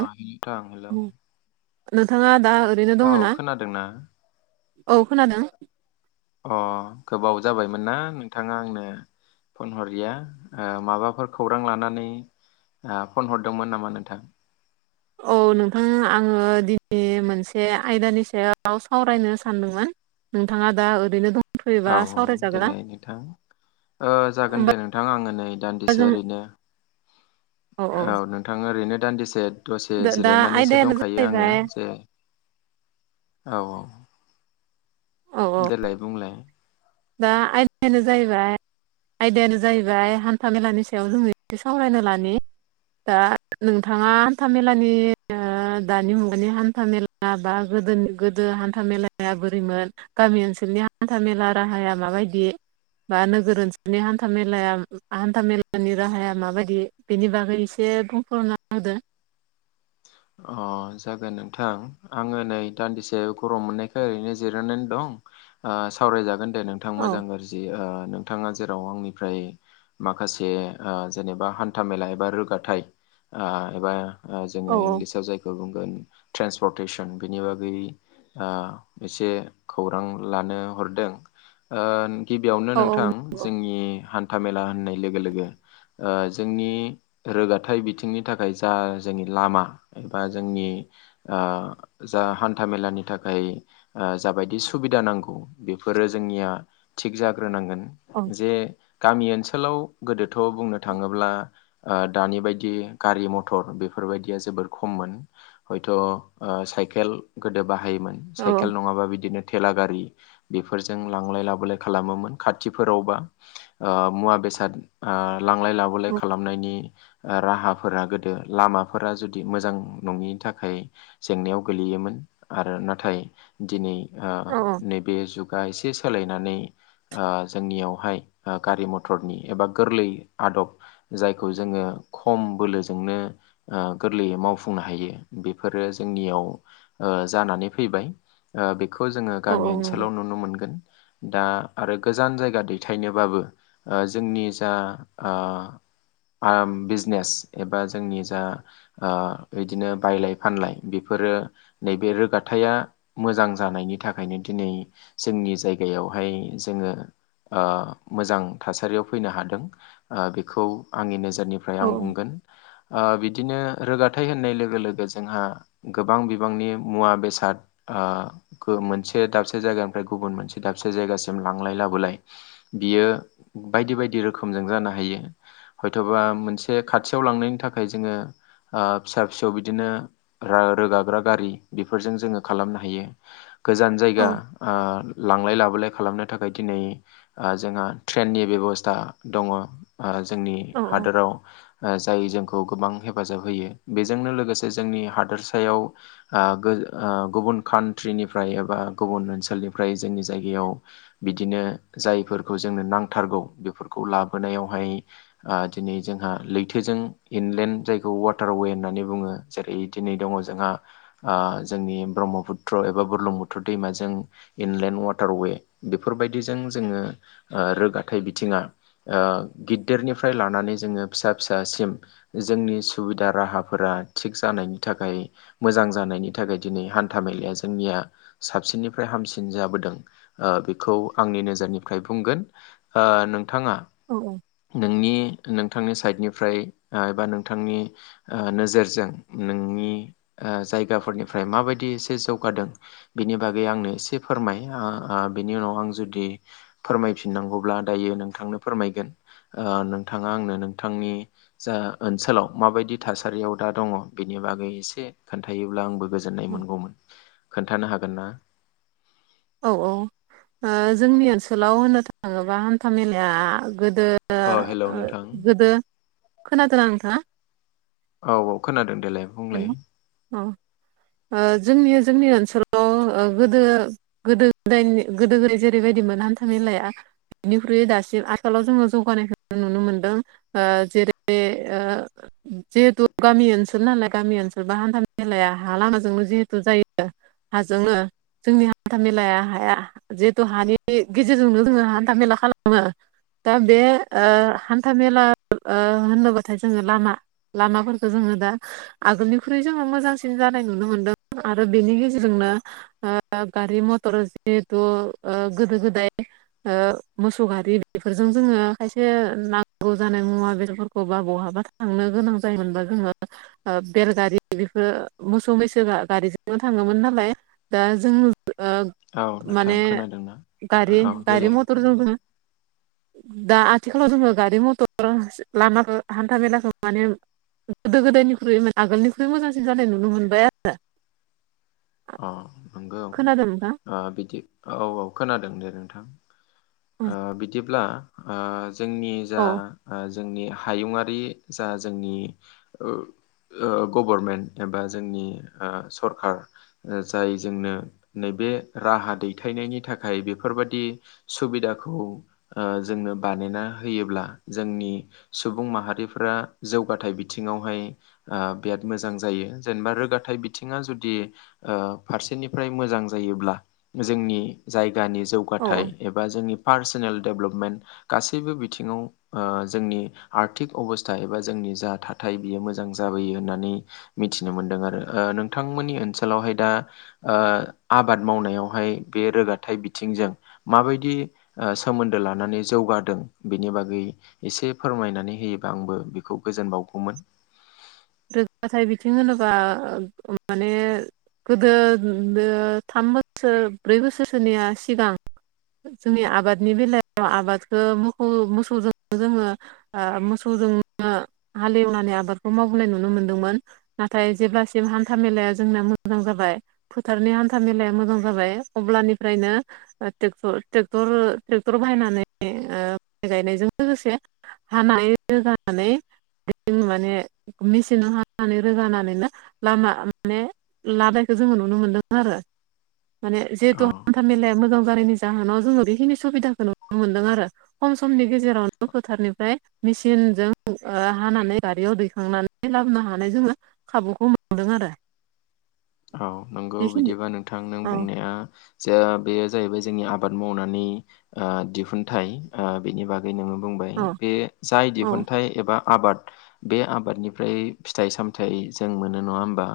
औ नोंथाङा दा ओरैनो औ दङ ना खोनादोंना औ खोनादों अ गोबाव जाबायमोन ना नोंथाङा आंनो फन हरिया माबाफोर खौरां लानानै फन हरदोंमोन नामा नोंथां औ नोंथां आङो दिनै मोनसे आयदानि सायाव सावरायनो सानदोंमोन नोंथाङा दा ओरैनो दं औ औ देलाय नोंथां जागोन होमबा दे नोंथां आङो नै दान्दिसे ओरैनो अ औ नोंथां ओरैनो दान्दिसे दसे दा जिरायनानैसो आयदायानो दंखायो आङो जाहैबाय जे औ औ औ औ देलाय बुंलाय दा आयदायानो जाहैबाय आयदायानो जाहैबाय हान्था मेलानि सायाव जों एसे सावरायनो लानि। दा नोंथाङा हान्था मेलानि ओ दानि मुगानि हान्था मेला दा बा गोदोनि गोदो हान्था मेलाया बोरैमोन गामि ओनसोलनि हान्था मेला राहाया माबायदि बा नोगोर ओनसोलनि हान्था मेलाया हान्था मेलानि राहाया माबायदि? बेनि बागै एसे बुंफोरना होदो। अ जागोन नोंथां आङो नै दान्दिसे गरम मोननायखाय ओरैनो जिरायनानै दं। ओ सावरायजागोन दे नोंथां औ मोजां गाज्रि नोंथाङा जेराव आंनिफ्राय माखासे ओ जेनेबा हान्थाामेला एबा रोगाथाइ ओ एबा ओ औ जोङो इंलिसाव जायखौ बुंगोन ट्रेन्सपर्टेसन बेनि बागै ओ एसे खौरां लानो हरदों ओ गिबियावनो औ नोंथां जोंनि हान्था मेला होननाय लोगो- लोगो ओ जोंनि रोगाथाइ बिथिंनि थाखाय जा जोंनि लामा एबा जोंनि ओ जा हान्था मेलानि थाखाय ओ जाबायदि सुबिदा नांगौ बेफोरो जोंनिया थिग जाग्रोनांगोन। जे गामि ओनसोलाव गोदोथ' बुंनो थाङोब्ला ओ दानि बायदि गारि मथर बेफोर बायदिया जोबोर खममोन हयथ' ओ साइकेल गोदो बाहायोमोन औ साइकेल नङाबा बिदिनो थेला गारि बेफोरजों लांलाय लाबोलाय खालामोमोन खाथिफोरावबा। ओ मुवा-बेसाद ओ लांलाय लाबोलाय खालामनायनि ओ राहाफोरा गोदो लामाफोरा जुदि मोजां नङिनि थाखाय जेंनायाव गोलैयोमोन आरो नाथाय दिनै ओ औ नैबे जुगा एसे सोलायनानै ओ जोंनियावहाय ओ गारि मथरनि एबा गोरलै आदब जायखौ जोङो खम बोलोजोंनो ओ गोरलैयै मावफुंनो हायो बेफोरो जोंनियाव ओ जानानै फैबाय। ओ बेखौ जोङो औ गामि औ नंगौ ओनसोलाव नुनो मोनगोन। दा आरो गोजान जायगा दैथायनोबाबो ओ जोंनि जा ओ आम बिजनेस एबा जोंनि जा ओ बिदिनो बायलाय फानलाय बेफोरो नैबे रोगाथाया मोजां जानायनि थाखायनो दिनै जोंनि जायगायावहाय जोङो ओ मोजां थासारियाव फैनो हादों ओ बेखौ आंनि नोजोरनि ओमफ्राय आं औ बुंगोन ओ बिदिनो रोगाथाइ होननाय लोगो लोगो जोंहा गोबां बिबांनि मुवा बेसाद ओ खो मोनसे दाबसे जायगानिफ्राय गुबुन मोनसे दाबसे जायगासिम लांलाय लाबोलाय बियो बायदि बायदि रोखोमजों जानो हायो। हयथ'बा मोनसे खाथियाव लांनायनि थाखाय जोङो ओ फिसा-फिसौ बिदिनो रो-रोगाग्रा गारि बेफोरजों जोङो खालामनो हायो। गोजान औ जायगा ओ लांलाय लाबोलाय खालामनो थाखाय दिनै ओ जोंहा ट्रेननि बेब'स्था दङ'। ओ जोंनि औ हादोराव ओ जाय जोंखौ गोबां हेफाजाब होयो बेजोंनो लोगोसे जोंनि हादोरसायाव ओ गो ओ गुबुन कान्ट्रिनिफ्राय एबा गुबुन ओनसोलनिफ्राय जोंनि जायगायाव बिदिनो जायफोरखौ जोंनो नांथारगौ बेफोरखौ लाबोनायावहाय ओ दिनै जोंहा लैथोजों इनलेण्ड जायखौ वा टार-वे होननानै बुङो जेरै दिनै दङ' जोंहा ओ जोंनि ब्रह्मपुत्र एबा बुरलुंबुथुर दैमाजों इनलेण्ड वाटार-वे बेफोर बायदिजों जोङो ओ रोगाथाइ बिथिङा ओ गिदिरनिफ्राय लानानै जोङो फिसा फिसासिम जोंनि सुबिदा राहाफोरा थिग जानायनि थाखाय मोजां जानायनि थाखाय दिनै हान्था मेलाया जोंनिया साबसिननिफ्राय हामसिन जाबोदों ओ बेखौ आंनि नोजोरनिफ्राय बुंगोन ओ नोंथाङा औ औ नोंनि नोंथांनि साइडनिफ्राय ओ एबा नोंथांनि ओ नोजोरजों नोंनि ओ जायगाफोरनिफ्राय माबायदि एसे जौगादों बिनि बागै आंनो एसे फोरमाय ओ बिनि उनाव आं जुदि फोरमायफिननांगौब्ला दायो नोंथांनो फोरमायगोन ओ नोंथाङा आंनो नोंथांनि जा ओनसोलाव माबायदि थासारियाव दा दङ बिनि बागै एसे खोन्थायोब्ला आंबो गोजोननाय मोनगौमोन खोन्थानो हागोन ना? औ औ ओ जोंनि ओनसोलाव होननो थाङोब्ला हान्था मेलाया गोदो अ हेलौ नोंथां खोनादोना नोंथाङा? औ-औ खोनादों देलाय हेल' बुंलाय अ जोंनि जोंनि ओनसोलाव गोदो गोदो गोदायनि गोदो गोदाय जेरैबायदिमोन हान्था मेलाया बिनिख्रुइ दासिम आथिखालाव जोङो जौगानायखौ नुनो मोनदों आ जेरै आ जिहेथु गामि ओनसोल नालाय गामि ओनसोल बा हान्था मेलाया ह लामाजोंनो जिहेथु जायो हाजोंनो जोंनि हान्था मेलाया हाया जिहेथु हानि गेजेरजोंनो जोङो हान्था मेला खालामो दा बे ओ हान्था मेला होनोबाथाय जोङो लामा लामाफोरखो जोङो दा आगोलनिख्रुइ जोङो मोजांसिन जानाय नुनो मोनदों आरो बेनि गेजेरजोंनो ओ गारि मटर जिहेथु ओ गोदो गोदाय ओ मोसौ गारि बेफोरजों जोङो खायसे नांगौ जानाय मुवा बेदरफोरखौ बा बहाबा थांनो गोनां जायोमोनबा जोङो बेलगारि बेफोरो मोसौ मैसो गारिजोंनो थाङोमोन नालाय दा जों ओ औ नोंथां माने खोनादोंना गारि औ गारि देलाय मथरजों जों दा आथिखालाव दोङो गारि मथर लाना हान्था मेलाखौ माने गोदो गोदायनिख्रुइ मे आगोलनिख्रुइ मोजांसिन जानाय नुनो मोनबाय आरो अ नंगौ खोनादों नोंथां बिदि औ औ खोनादों दे नोंथां आ बिदिब्ला जोंनि जा औ जोंनि हायुङारि जा जोंनि गभर्नमेन्ट एबा जोंनि सरखार जाय जोंनो नैबे राहा दैथायनायनि थाखाय बेफोरबादि सुबिदाखौ जोंनो बानायना होयोब्ला जोंनि सुबुं माहारिफोरा जौगाथायाइ बिथिङावहाय बिराद मोजां जायो जेनेबा रोगााथाइ बिथिङा जुदि फारसेनिफ्राय मोजां जायोब्ला जोंनि जायगानि औ जौगाथाय एबा जोंनि पार्सनेल डेभलपमेन्ट गासैबो बिथिङाव जोंनि आर्थिक अबस्था एबा जोंनि जा थाथाय बियो मोजां जाबोयो होननानै मिथिनो मोनदों आरो नोंथांमोननि ओनसोलावहाय दा आबाद मावनायावहाय बे रोगाथायाइ बिथिंजों माबायदि सोमोन्दो लानानै जौगादों बिनि बागै एसे फोरमायनानै होयोबा आंबो बेखौ गोजोन बावगौमोन जौगाजाथाइ बिथिं होनोबा माने गोदो थाम बोसोर ब्रै बोसोरसोनिया सिगां जोंनि आबादनि बेलायाव आबादखौ मोसौ मोसौजों जोङो मोसौजों हालेवनानै आबादखौ मावबोनाय नुनो मोनदोंमोन नाथाय जेब्लासिम हान्था मेलाया जोंना मोजां जाबाय फोथारनि हान्था मेलाया मोजां जाबाय अब्लानिफ्रायनो रर ट्रेक्टर बायनानै माइ गायनायजों लोगोसे हानाय रोगानानै माने मेसिनाव हानानै रोगानानैनो लामा माने लाानायखौ जोङो नुनो मोनदों आरो माने जिहेथु औ हान्था मेलाया मोजां जानायनि जाहोनाव जोङो बेखिनि सुबिदाखौ नुनो मोन्दों आरो खम समनि गेजेरावनो फोथारनिफ्राय मेसिनजों हानानै गारियाव दै थांनानै लाबोनो हानाय जोङो खाबुखौ मोनदों आरो औ नोंगौ बेखिनि बिदिबा नोंथां नों औ बुंनाया ज बेयो जाहैबाय जोंनि आबाद मावनानै दिहुनथाइ बिनि बागै नोङो बुंबाय औ बे जाय औ दिहुनथाइ एबा आबाद बे आबादनिफ्राय फिथाइ सामथाइ जों मोनो नङा होमबा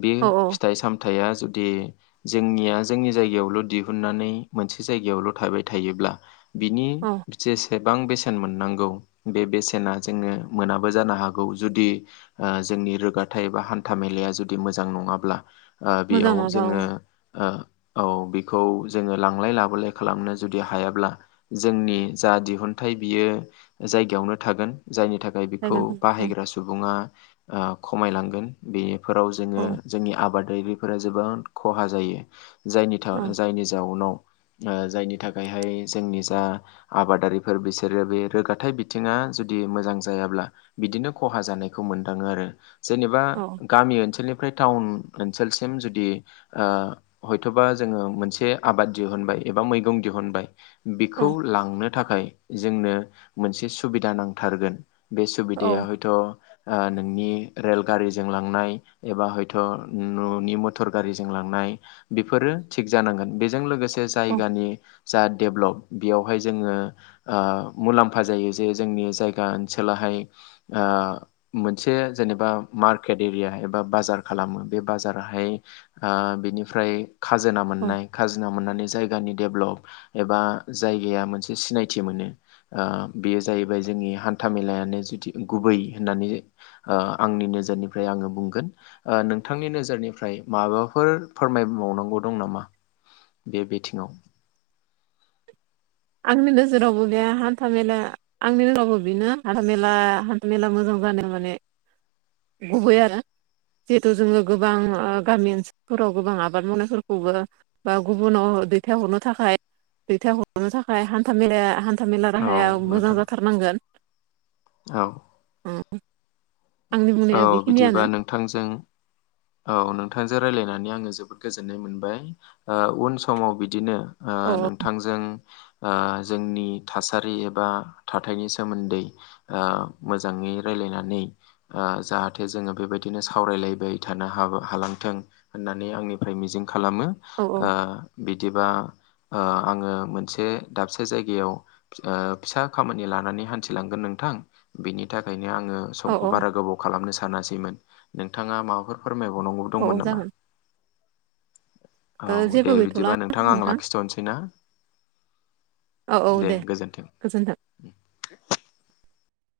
बे औ औ फिथाइ सामथाइया जुदि जोंनिया जोंनि जायगायावल' दिहुननानै मोनसे जायगायावल' थाबाय थायोब्ला बिनि औ जेस बेसेबां बेसेन मोननांगौ बे बेसेना जोङो मोनाबो जानो हागौ जुदि जोंनि रोगाथायाइ ए बा हान्था मेलाया जुदि मोजां नङाब्ला मोजां बेयाव नङाबा औ जोङो औ बिखौ जोङो लांलाय लाबोलाय खालामनो जुदि हायाब्ला जोंनि जा दिहुनथाइ बियो जायगायावनो थागोन जायनि थाखाय बेखौ जायगानि थाखाय बाहायग्रा सुबुङा खमायलांगोन बेनिफोराव जोङो औ जोंनि आ आबादायगिरिफोरा जोबां खहा जायो जायनि औ जायनि जाउनाव जायनि थाखायहाय जोंनि जा आबादारिफोर बिसोरो बे रोगााथाइ बिथिङा जुदि मोजां जायाब्ला बिदिनो खहा जानायखौ मोनदाङो आरो जेनेबा औ गामि ओनसोलनिफ्राय टाउन ओनसोलसिम जुदि हयथ'बा जोङो मोनसे आबाद दिहुनबाय एबा मैगं दिहुनबाय औ बेखौ लांनो थाखाय जोंनो मोनसे सुबिदा नांथारगोन बे औ सुबिदाया हयथ' नोंनि रेलगारिजों लांनाय एबा हयथ' न'नि मथर गारिजों लांनाय बेफोरो थिग जानांगोन बेजों लोगोसे मोनसे औ जायगानि जा डेभलप बेयावहाय जोङो आ मुलाम्फा जायो जे जोंनि जायगा ओनसोलहाय आ मोनसे जेनेबा मार्केट एरिया एबा बाजार खालामो बे बाजाराहाय आ बिनिफ्राय खाजोना औ मोननाय खाजोना मोननानै जायगानि डेभलप एबा जायगाया मोनसे सिनायथि मोनो बेयो जाहैबाय जोंनि हान्था मेलायानो जुदि गुबै होननानै ओ आंनि नोजोरनिफ्राय आङो बुंगोन नोंथांनि नोजोरनिफ्राय माबाफोर फोरमायबावनांगौ दं नामा बे बिथिङाव आंनि नोजोरावबो बे हान्था मेला आंनि रावबो बेनो हान्था मेला हान्था मेला मोजां जानाय माने गुबै आरो जिहेथु जोङो गोबां गामि ओनसोलफोराव गोबां आबाद मावनायफोरखौबो बा गुबुनाव दैथाय हरनो थाखाय दैहर नो थाखाय हान्था माया हान्था मेला औ राहाया मोजां नोंथां जाथारनांगोन औ उम आंनि औ बुंनाया बेखिनियानो बिदिबा नोंथांजों औ नोंथांजों रायज्लायनानै आङो जोबोद गोजोननाय मोनबाय ओ उन समाव बिदिनो ओ औ नोंथांजों ओ जोंनि थासारि एबा थाथायनि सोमोन्दै ओ मोजाङै रायलायनानै ओ जाहाथे जोङो बेबायदिनो सावरायलायबाय थानो हाबो हालांथों होननानै आंनिफ्राय मिजिं खालामो औ बिदिबा आङो मोनसे दाबसे जायगायाव फिसा खामानि लानानै हान्थिलांगोन नोंथां बेनि थाखायनो आङो औ खौ औ बारा गोबाव खालामनो सानासैमोन नोंथाङा माबाफोर फोरमायबावनांगौ औ औ दंमोन नामा जागोन ओ औ जेबो दे गैथ'ला बिदिबा नोंथाङा आं नोंथां लाखिथ'नोसै ना औ औ दे गोजोन्थों